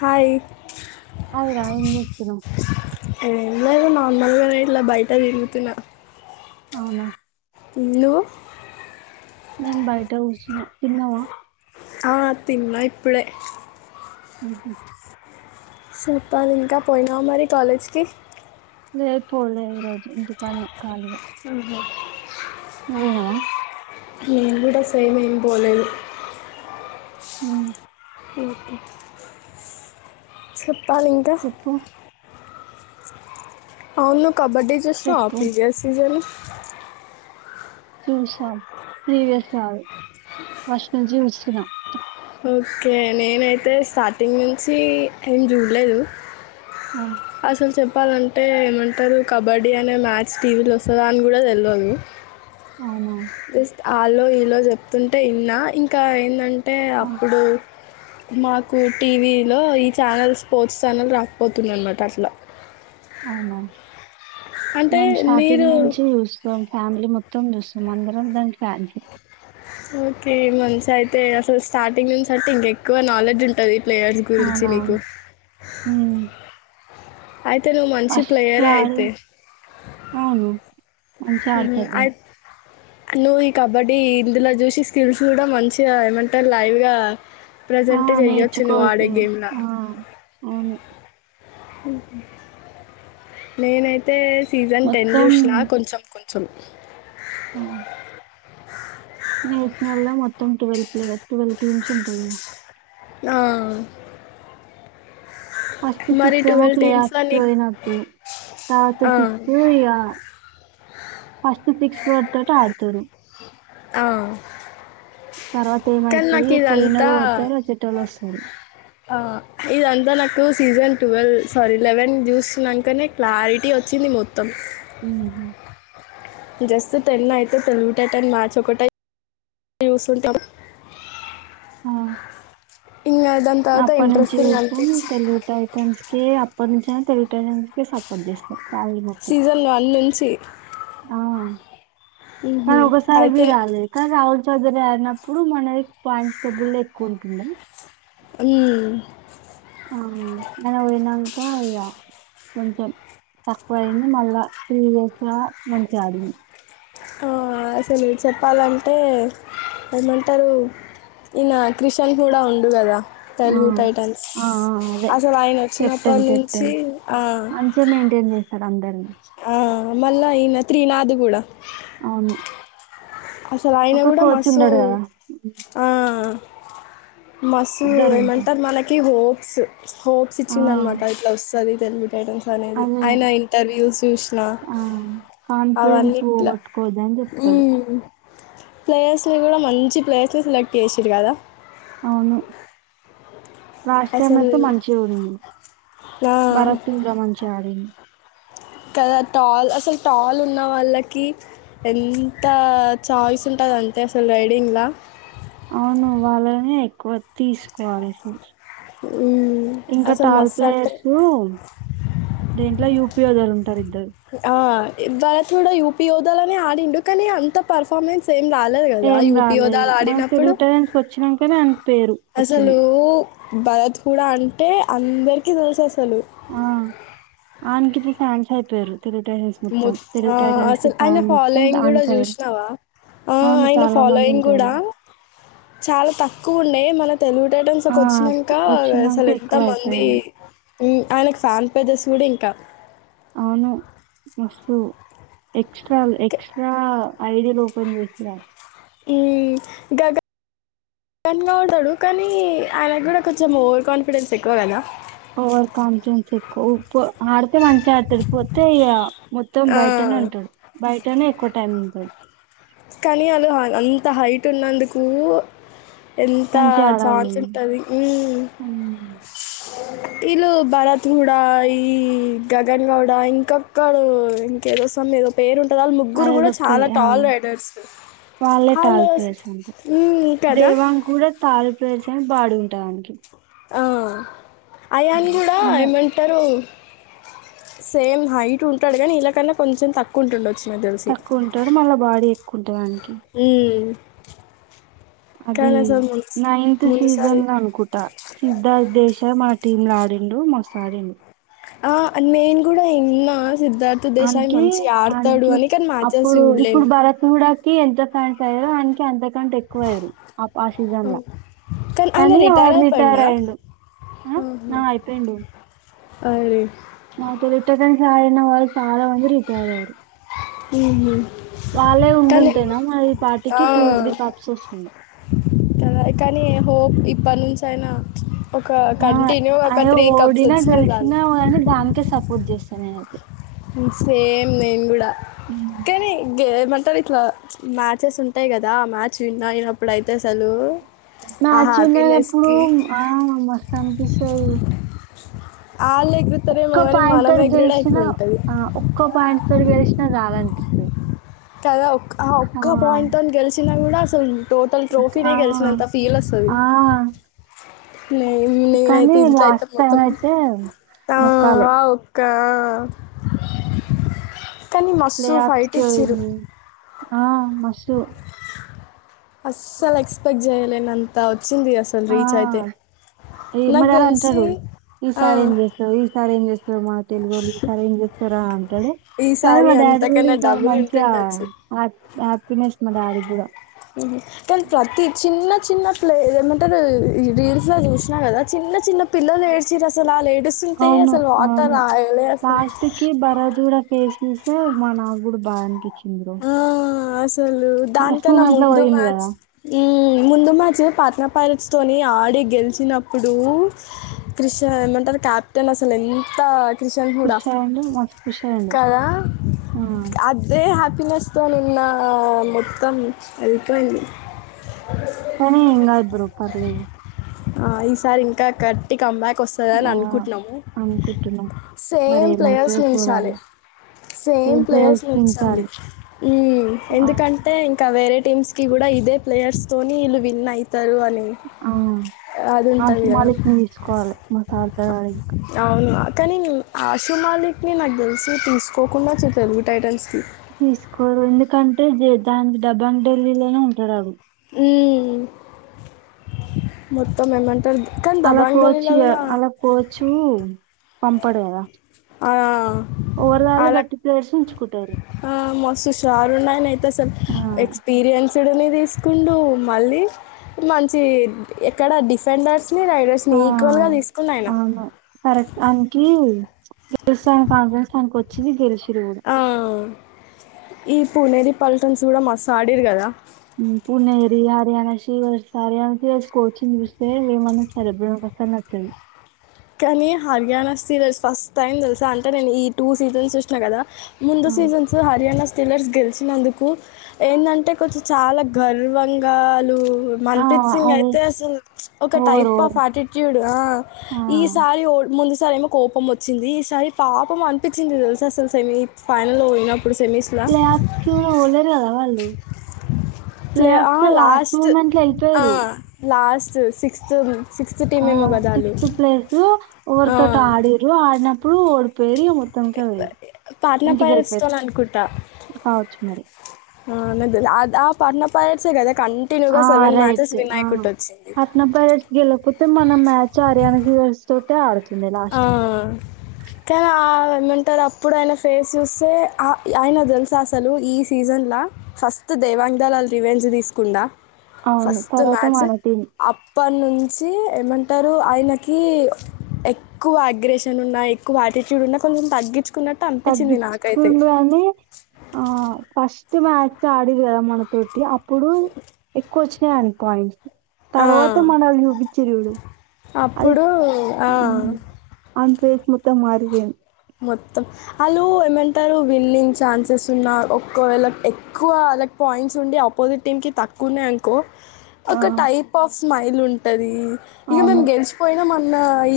Hi ఆయ్ రా ఏం చేస్తున్నావ్ ఏం లేదు నార్మల్గానే ఇట్లా బయట తిరుగుతున్నా అవునా మ్ నువ్వు నేను బయట కూర్చున తిన్నవా ఆ తిన్నా ఇప్పుడే హ్ మ్ చెప్పాలింకా పోయినవా మరి కాలేజ్కి లేద్ పోలే ఈ రోజు ఇంటికన్నె కాలిగా ఆహ నువ్ పోయినవా నేను కూడా సేమ్ ఏం పోలేదు. హ్ ఓకే సెప్ ప్ప ఇంకా చెప్పు అవును కబడ్డీ చూస్నావా చెప్పు పి ఇడి సీజన్ చూసాం ప్రీవియస్ కాదు ఫస్ట్ నుంచి చూస్తున్న. ఓకే నేనైతే స్టార్టింగ్ నుంచి ఏం చూడ్లేదు ఆ, అసలు చెప్ చెప్పాలంటే ఏమంటారు కబడ్డీ అనే మ్యాచ్ టీవీలో వస్తదా అని కూడా తెల్వదు అవునా తెస్తే ఆలో ఈలో చెప్తుంటే ఇన్నా ఇంకా ఏందం టే ఆ, అప్పుడూ మాకు టీవీలో ఈ ఛానల్ స్పోర్ట్స్ ఛానల్ రాకపోతుండే అన్నమాట యాక్చువల్గా అవునా మేం స్టార్టింగ్ మీరు నుంచి చూస్తాం ఫ్యామిలీ మొత్తం చూస్తాం అందరం దానికి ఫ్యాన్స్ ఓకే మంచి అయితే అసలు స్టార్టింగ్ నుంచి అంటే ఇంకెక్కువ నాలెడ్జ్ ఉంటది. ప్లేయర్స్ గురించి నీకు అవునవును ఉమ్. అయితే నువ్ మంచి ఫస్ట్ ప్లేయరే ఆడి అయితే అవును మంచిగా ఉహు. ఆడతార్ అయి- నువ్వు ఈ కబడ్డీ ఇందులో చూసి స్కిల్స్ గుడా మంచిగా ఏమంటర్ లైవ్గా ఆ ప్రజెంట్ చెయ్యొచ్చు నువ్వు ఆడే నేర్చుకోదు గేమ్లో ఆ అవును. నేనైతే సీజన్ టెన్ మొత్తం చూసినా కొంచెం చూడ్లే ఆ నైట్ నల్ల టువల్ ప్లే టువల్ నుంచి ఉంటది గదా ఆ ఫస్ట్ మరి సిక్స్ ఏమో ట్వెల్వ్ ప్లే టీమ్స్లో ఆఫ్స్కి నీకు పోయినట్టు తర్వాత ఆ, సిక్స్ ఇగ ఫస్ట్ సిక్స్ పడితట్టు ఆడతరు ఆ తర్వాత కానీ ఏమైతది నాకు ఇదంతా పొయినోలు పోతారు అచేటోళ్ళు వస్తరు ఆ ఇదంతా నాకు సీజన్ ట్వెల్వ్ సారీ లెవెన్ చూసినకనే క్లారిటీ వచ్చింది మొత్తం హుమ్ జస్ట్ టెన్ అయితే తెలుగు టైటాన్స్ మ్యాచ్ ఒకటె చూసుంటాం ఆ తర్వాత అప్పటి నుంచి ఇంట్రెస్టింగ్ చూస్తాం అనిపించి తెలుగు టైటన్స్ కి అప్పటి నుంచి తెలుగు టైటన్స్ సపోర్ట్ చేస్తాం ఫ్యామిలీ మొత్తం సీజన్ వన్ నుంచి ఆ మ్హూ. కానీ ఒకసారి అయితే మీరు రాలేక రాహుల్ చౌదరా చిన్నప్పుడు మనవి పాయింట్స్ స్టేబుల్ ఎక్కువ ఉంటుండా హుమ్ ఆ మనం ఏమన్ ఇగ కొంచెం తక్కువ అయింది మళ్ళా ప్రీవియస్ లా మంచిగా ఆడింది ఆ అసలు చెప్పాలంటే ఏమంటారు ఈయన క్రిషన్ గుడా ఉండు కదా ఆ తెలుగు టైటన్స్ ఆ ఆ అదే అసలు ఆయన కెప్టెన్ వచ్చినప్పటి నుంచి కెప్టెన్ ఆ చేసాడు అందర్నీ హుమ్ మళ్ళా ఈయన త్రీనాద్ గుడా అవును అసలు ఆయన ఒక గుడా కోచ్ మస్సు ఉండడు కదా ఆ మస్సూ ఇద్దరు ఉంటారు ఏమంటారు మనకి హో ప్స్ హోప్స్ ఆ ఇచ్చింది అనమాట ఇట్లా వస్తది తెలుగు టైటాన్స్ అనేది అదే ఆయన ఇంటర్వ్యూస్ చూసిన కాన్ఫిడెన్స్ అవన్నిట్ల పోగొట్టుకోవద్దని అని చెప్తాడు హుమ్ ప్లేయర్స్లో గుడా మంచి ప్లేయర్స్ నే సెలెక్ట్ చేసిండు గదా అసలు రాస్పెమతో మంచి గుంది నా బారత్ ఇంగ మంచిగా ఆడింది కదా టాల్ అసలు టాల్ ఉన్న వాళ్ళకి ఎంత చాయిస్ ఉంటాదంటే అసల్ రైడింగ్లా అవును వాళ్ళనే ఎక్కువ తీసుకోవాలి అసల్ ఇంకా అసలు టాల్ మస్తు అంటే ప్లేయర్సు దీంట్లో యూపి ఒదరు ఆ ఎవ్వర కూడా యూపీ ఓదలని ఆడిండు కానీ అంత పర్ఫార్మెన్స్ ఏ రాలేదు కదా ఏం యూపీ రాలేదు హోదలు మనకు ఆడినప్పుడు తెలుగు టాలెంట్స్ కి వచ్చినాకనే ఆయనకి పేరు వచ్చింది అసలు భరత్ కూడా అంటే అందరికి తెలుసు అసలు ఆ ఆయనకి త ఫాన్స్ అయిపోయారు తెలుగు టాలెంట్స్ మొత్తం తెలుగు టాలెంట్స్ కి అసలు ఆయన ఫ్యాన్ మొత్తం ఫాలోయింగ్ కూడా అయిపోయారు చూసినావా ఆ అవును ఆయన చాలా మంది ఫాలోయింగ్ ఉంటారు కూడా చాలా తక్కువ ఉండేయి మన తెలుగు టైటమ్స్ ఆ ఒక వచ్చినాక వచ్చినాక అసలు ఎంత ఎక్కువ మంది అయిపోయారు ఆయనకు ఫ్యాన్ పేజెస్ కూడా ఇంకా అవును మస్తు ఎక్స్ట్రా క్ ఎక్స్ట్రా ఆఐడ లోపని విస్ రా ఈ గగా న్గా ఉంటాడు కానీ ఆయనకు కూడా కొంచెం ఓవర్ కాన్ఫిడెన్స్ ఎక్కువ కదా ఓవర్ కాన్ఫిడెన్స్ ఎక్కువ ఆడితే మంచిగా ఆడుతాడు పోతే ఇ మొత్తం ఆ బయటనే ఉంటాడు బయటనే ఎక్కువ టైం ఉంటాడు కానీ అళ్లు అంత హైట్ ఉన్నందుకు ఎంత మంచిగా ఆడాలి ఛాన్స్ ఉంటుంది ఉమ్. వీళ్ళు భరత్గూడ ఈ గగన్ గౌడ ఇంకొక్కడు ఇంకేదో సమ్ ఏదో పేరుంటు వాళ్ళ ముగ్గురు కూడా చాలా టాలర్ెట్ వాళ్ళ టాల్ ప్లేస్ అంట హ్మ్ కదా దేవాం కూడా తాల్ ప్లేర్స్ అ బాడి ఉంటాయినకి ఆ అయాన్ కూడా మళ్ళ ఏమంటారు సేమ్ హైట్ ఉంటాడు కానీ ఇలాకన్నా కొంచెం తక్కువ ఉంటుండ తక్కువ ఉంటాడు మళ్ళ బాడీ ఎక్కువ కుర్ద్ని ఉ అది ముందు నైన్త్ సీజన్ ముందుసారి అనుకుంటా సిద్ధార్ దేశ మా టీమ్ లో ఆడిండు మస్త ఆడిండు ఆ నేను కూడా ఇన్నా అకే అక అని కానీ మ్యాచెస్ అప్పుడు ఇప్పుడు చూడలేను భరత కూడాడా ఎంత ఫ్యాన్స్ అయో అననికి అంత ంట ఎక్కువ అయ్యారు ఆ సీజన్ ఆయన కానీ రిటైర్ వాడని తయార అయిపోయిండా అయిండు నా అయిపోయిండు అరిే మా తె రిటంన వాళ చాలా వంది రిటైర్ ఆయారు ఉ వాళ్ళే ఉండుంటేనా మరి ఈ ఆ, పాటికి టూ త్రీ కప్స్ వస్తుండే కనీ హోప్ ఇప్పటి నుంచయినా ఆ అయ ఓడిన వచ్చినా చాలు గెలిచినా గాని దానికే సపోర్ట్ చేస్తా ఇక నేనైతె సేమ్ నేను కూడా కని గ మ ఉంటార్ ఇట్లా మ్యాచెస్ ఉంటాయి కదా ఆ మ్యాచ్ విన్న యినప్పుడు అయితే అసలు ఆ మ్యాచ్ ఉన్నప్పుడు హ్యాపీనెస్కి ఆ మస్తాందనిపిస్తుంది. తీసారు వాళ్ళు ఎగురుతారేమో ఒక్క కానీ పాయింట్ మనం తోటి ఎగురుడే గెలిచినా ఎక్కువ ఉంటుంది ఆ ఒక్క పాయింట్ తోటి గెలిచినా చాలండి పిస్తూ టవల్ ఆ ఒక్క పాయింట్ తో ని గెలిచిన కూడా అసలు టోటల్ ఆ, ట్రోఫీనే గెలిచినంత ఫీల్ వస్తది ఆ, నే కానీ నేనైతే ఇంట్ల అయితే లాస్ట్ టైం మొత్తం అయితే మొక్కాలే ఒక్క అయ్ కానీ ప్లే మస్తు ఆఫ్స్ ఫైట్ కి ఇచ్చి రు పోయింది ఆ మస్తు అస్సల్ ఎక్స్పెక్ట్ చేయ్యలేనంత ఆ ఏ నాకు మరి అలా తెలిసి అంటడు ఈ ఆ, సారి ఏం చేస్తావు ఈ సారి ఏం చేస్తావు ఇక మా తెలుగోల్లు సరే అండి సరే అండి ఉంటాడు కానీ ఈసారి మా డాడీ కూడా అంతకన్నా ఈ సారి డబ్బులు మంచిగా ఉంటుండొచ్చు హ్యాపీనే ఇస్ మా డాడీ కూడా కనీ ప్రతి చిన్న చిన్న ప్లే ఏమంటరు రీల్స్ లో చూసినా కదా చిన్న చిన్న పిల్లలు ఏడ్చిరు అసల వాళ్ళు ఏడుస్తుంటే అవును అసలు వాటర్ అవును ఆగలే అసలు లాస్ట్ కి భరత్ కూడా ఫేస్ చూస్తే మన నాక్ కూడా బాధ అనిపించింది బ్రో ఆ అసలు లాస్ట్ దానికన్నా మూమెంట్ లో ముందు పోయింది మ్యాచ్ కదా ఉమ్ ముందు మ్యాచ్ పాత ఫైల్స్ తోని ఆడి గెలిచినప్పుడు క్రిష ఏమంటారు క్యాప్టెన్ అసలు ఎంత క్రిషన్ కూడా ఖుషి అయ్యిండు మస్తు ఖుషి అయ్యిండు కద ఆ, అదే హ తినేస్త నిన్న మొత్తం అయిపోయింది కని ఇంక ఇద్దరు పర్లేదు ఆ ఈసారి ఇంకా గట్టిగా కమ్ బ్యాక్ కోస్తదని ఆ, అనుకుంటున్నాము అనుకుంటున్నాం మరి సేమ్ ఏమైతుందో ప్లేయర్స్నీ ఉంచాలే చూడాలి సేమ్ ప్లేయర్స్ హమ్ ఆ, ఎందుకంటే ఇక వేరే టీమ్స్ కి కూడా ఇదే ప్లేయర్స్తోని ఈల్లు విన్ అయి తరు అని అది ఉంటుంది కదా ఆశుమాలికని తీసుకోవాలి మా తార్తడాడ ఇంక అవును కానీ ఆశు మాలిక్ని నాకు తెలిసి తీసుకోకుండా తెలుగు టైటన్స్కి తీసుకోరు ఎందుకంటే జ దానికి డబ్బాంగ్ ఢిల్లీలోనే ఉంటడు ఉ మొత్తం ఏమంటారు కానీ అలా దబాంగ్ కోచు గలీలో కూడా అలా కోచు పంపడు కదా ఆ- ఓవర్ కట్టి ప్లేయర్స్ ఉంచుకుంటారు హుషారు ఉన్నా స ఆ ఎక్స్పీరియన్స్ తడిని తీసుకుంటూ మళ్ళీ మంచి ఎక్కడ డిఫెండర్స్ ఆ అవును కరెక్ట్ అనీకి గిరి స్థను క కని స్కుచ్చి గిరిస్ ఆ ఈ పునేరి పల్టన్స్ కూడా మస్తడిరు కదా పుణేరి హర్యానా శ్రీ హర్యానా వసుకోవచ్చుని చూస్తే ఏమన్నా సెలబ్రే వస్తా నచ్చంది కానీ హర్యానా సీజల్స్ ఫస్ట్ టైం తెలుసాను అంటే నేను ఈ టూ సీజన్స్ చూసినా కదా ముందు ఆ, సీజన్స్ హర్యాణ టిల్లర్స్ గెలిచినందుకు ఎందంటి కొంచెం చాలా గర్వంగాలు ఆ, మన్ప్రీత్ సింగ్ అదే అయితే అసలు ఒక over type of over attitude సారి ముందుసార ఏమో కోపం వచ్చింది ఈసారి పాపం అనిపించింది తెలుస అసలుస ఏమీ ఫైనల్ పోయిన ప్లేఆఫ్కి పోలేదు కదా వాళ్ళ ఫ్లే ఆ లాస్ట్ మూమెంట్ లో అ వెళ్ళిపోయారు. లాస్ట్ చూ సిక్స్త్ సిక్స్త్ టీం ఆ ఏమో కదా సిక్స్త్ ప్లేస్ ఓవర్ తోటి వాళ్ళు ఆడిరు ఆన రూ ఓడిపోయారు ఇగ మొత్తం మొత్తానికి పోయారు పాట్నా పైరట్స్తో ఇంటికిలిపారు కావచ్చు మరి అ అద అది ఆ పాట్నా పేరెంట్స్ ఎ కద ఆ రైట్ ఆ కొట్టొచ్చింది పాట్నా ప్లేయర్స్ గల ప మన మ్యాచ్ హర్యాణ దవస్తో ఆడత ఆ తర ఏమంటారు అప్పుడు ఆయనా ఫేస్ చూస్తే ఆయన తెలుసా అసలు ఈ సీజన్లో ఫస్ట్ దైవాంగ దళాలు రివెంజ్ తీసుకుంద అవును ఫస్ట్ తర్వాత మ్యాచ్ మన టీం అప్పడినుంచి ఏమంటారు ఆయనకి ఎ ఎక్కువ వైగ్రేషన్ ఉన్నా ఎక్కువ ఆటిట్యూ ఉ కొంచం తగ్గించు తగ్గించుకుండు అనే ఆ ఫస్ట్ స్ట్ మాచ్ ఆడి వేర మన తూటి ఇప్పుడు ఎక్కువచ్చ చేయాలి పాయింట్స్ ఆ, తర్వాత మనళ చూపించరుడు అది అప్పుడు ఆ, అన్ ఫేస్ మొత్తం మారివేన్ మొత్తం ఆళ్ళు ఏమంటారు విన్నింగ్ ఛాన్సెస్ ఉన్నా ఒకవేళ ఎక్కువ వాళ్ళకి పాయింట్స్ ఉండి ఆపోజిట్ టీమ్కి తక్కువ ఉన్నాయినుకో ఆ ఒక టైప్ ఆఫ్ స్మైల్ ఉంటుంది ఇక మేము గెలిచిపోయినా మ నా ఇ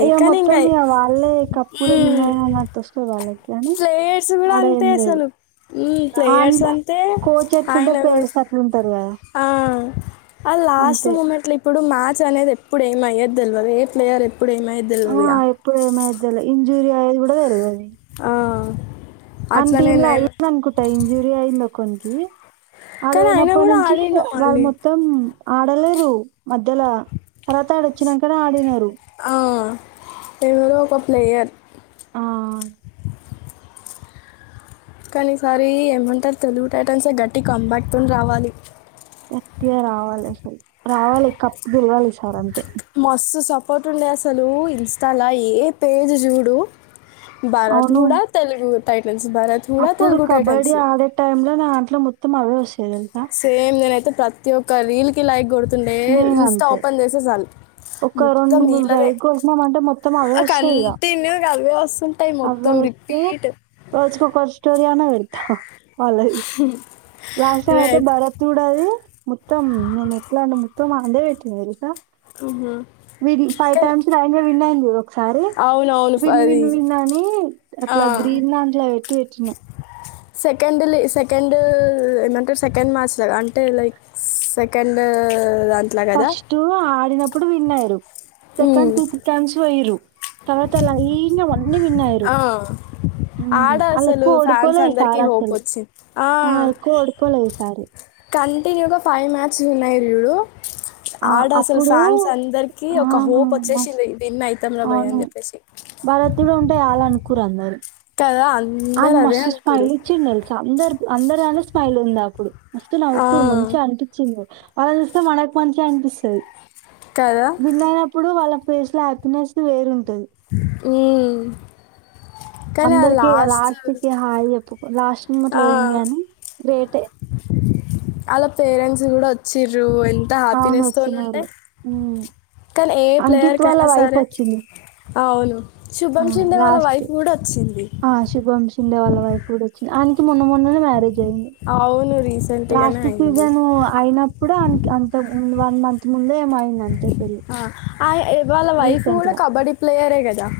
అయ్యా మొత్తం ఇ వాళ్ళే కప్పుడు మీంద నా టెస్ట్ పో వాల్ల ప్లేయర్స్ కూడా అంతే అసలు మ్మ్ ప్లేయర్స్ అంత అంతే కోచ్ ఎట్లుంటే ఆయన కూడా ప్లేయర్స్ అట్లుంటరు కదా ఆ ఆ లాస్ట్ అంతే. మూమెంట్ లో ఇప్పుడు మ్యాచ్ అనేది ఎప్పుడు ఏం అయ్యే తెలివదు ఏ ప్లేయర్ ఎప్ ఆ ఎప్పుడు ఏమయేది తేల్వ్ ఇం మూయది కూడా తెల్వదు ఆ అని టీమ్ లో అయింద అనుకుంటా ఇంజురీ అయింది కొంకి అడు కానీ ఆయన పోయినప్పటి కూడా నుంచి ఆడిండు వాళ్ళ మళ్ళీ మొత్తం ఆడలేరు మధ్యలో తర్వాత ఆడచ్చినన్కనే ఆడినారు ఆ ఎవరు ఒక ప్లేయర్ ఆ కానీసారి ఏమంటారు తెలుగు టైటన్స్ ఏ గట్టి కంబాక్తోని రావాలి గట్టిగా రావాలి అసలు రావాలి కప్పు గెలవాలి ఈసారి అంతే మస్తు సపోర్ట్ ఉండే అసలు ఇన్స్టాలో ఏ పేజ్ చూడు అవును భారత్గుడా తెలుగు టైటన్స్ భరత్ కూడా అప్పుడు తెలుగు కబడ్డీ టైటన్స్ ఆడే టై లో నాంట్లో మొత్ తమ్ అవే వొస్ సేమ్ నేనయితే ప్రతి ఒక్క రీల్ కి లైక్ కొడు స్తుండే నేను ఇన్స్టా అంతే ఓపెన్ చేసే చాలు ఒక మొత్తం రెండు మూడు వీళ్ళదే రైడ్ కొట్టినామంటే కంటిన్యూ గస్ అ వ రోజ కొక స్టోరీ అయిన అలాది రాష్ట్ర అయితే నేనైతే భరతడది మొత్తం నేను ఎట్లా అంటే మొత్తం అందే వచ్చ వెలుసా ఆ మీరు ఫైవ్ టైమ్స్ గా విన్నాందు ఒకసారి అవునవును ఫ- విన్ అది విన్ విన్ అని ఆ అట్లా గ్రీన్ అంట్లో పెట్టి పెట్టినాం సెకండ్లీ సెకండ్ ఏమంటారు సెకండ్ మ్యాచ్లా అంటే లైక్ సెకండ్ దాంట్లో కదా ఫస్టు ఆడిన ఇప్పుడు విన్ అయ్యారు సెకండ్ మ్మ్. టూ త టైమ్స్ పోయారు తర్వాత అలా అయినవన్నీ విన్ అయ్యారు ఆ. ఆడ అలా అసలు ఎక్కువ ఫ్యాన్స్ ఓడిపోలే ఈ అందరికీ సార్ హోప్ అసలు వచ్చింది ఆ ఎక్కువ ఓడిపోలే యి సారి కంటిన్యూగా ఫైవ్ మ్యాచ్స్ ఉన్నాయి ఇడు ఆ! ఆడ అసలు అప్పుడు ఫ్యాన్స్ అందరికి ఆ! ఒక హోప్ మస్ వచ్చేసింది విన్ అవుతాం రా భయ అవును. అని చెప్పేసి కూ అన్నారు ద అడ్ మస్తుస్ పలి చిన్నలు చ అందర అందరుగానే స్మైల్ ఉంది అప్పుడు వస్తు ఆ, న్కు మంచిగా అనిపించింది వాళ్ళ చూస్తే మనకు మంచిగా అనిపిస్తుంది కదా విన్ అయినప్పుడు వాళ్ళ ప్లేస్ లో హ్యాపీనెస్ వేరుంటంది ఊమ్ అందరికి లాస్ట్కి హాయి చెప్పు లాస్ట్ హిమట్లో పోయింది గానీ గ్రేటే వాళ్ళ పేరెంట్స్ కూడా వచ్చిరు అవును వచ్చినారు కానీ ఏ అంకిత్ వాళ్ళ ప్లేయర్కైనా వైఫ్ సరే వచ్చింది అవును ఆ! శుభం చెండే వాళ్ళ వైఫ్ కూడా వచ్చింది తండే వాళ్ళ వైపు కూడా వచ్చంది ఆయనికి మున్న మ మ్యారేజ్ అయింది అవును రీసెంట్గానే లాస్ట్ అయింది సీజన్ అయినప్పుడు ఆనకి అంత మ వన్ మంత్ ముందే ఏమో అయిందంతే పెళ్లి. ఆ వాళ్ళ వైఫ్ రీసెంట్‌గా. కూడా కబడ్డీ ప్లేయరే కదా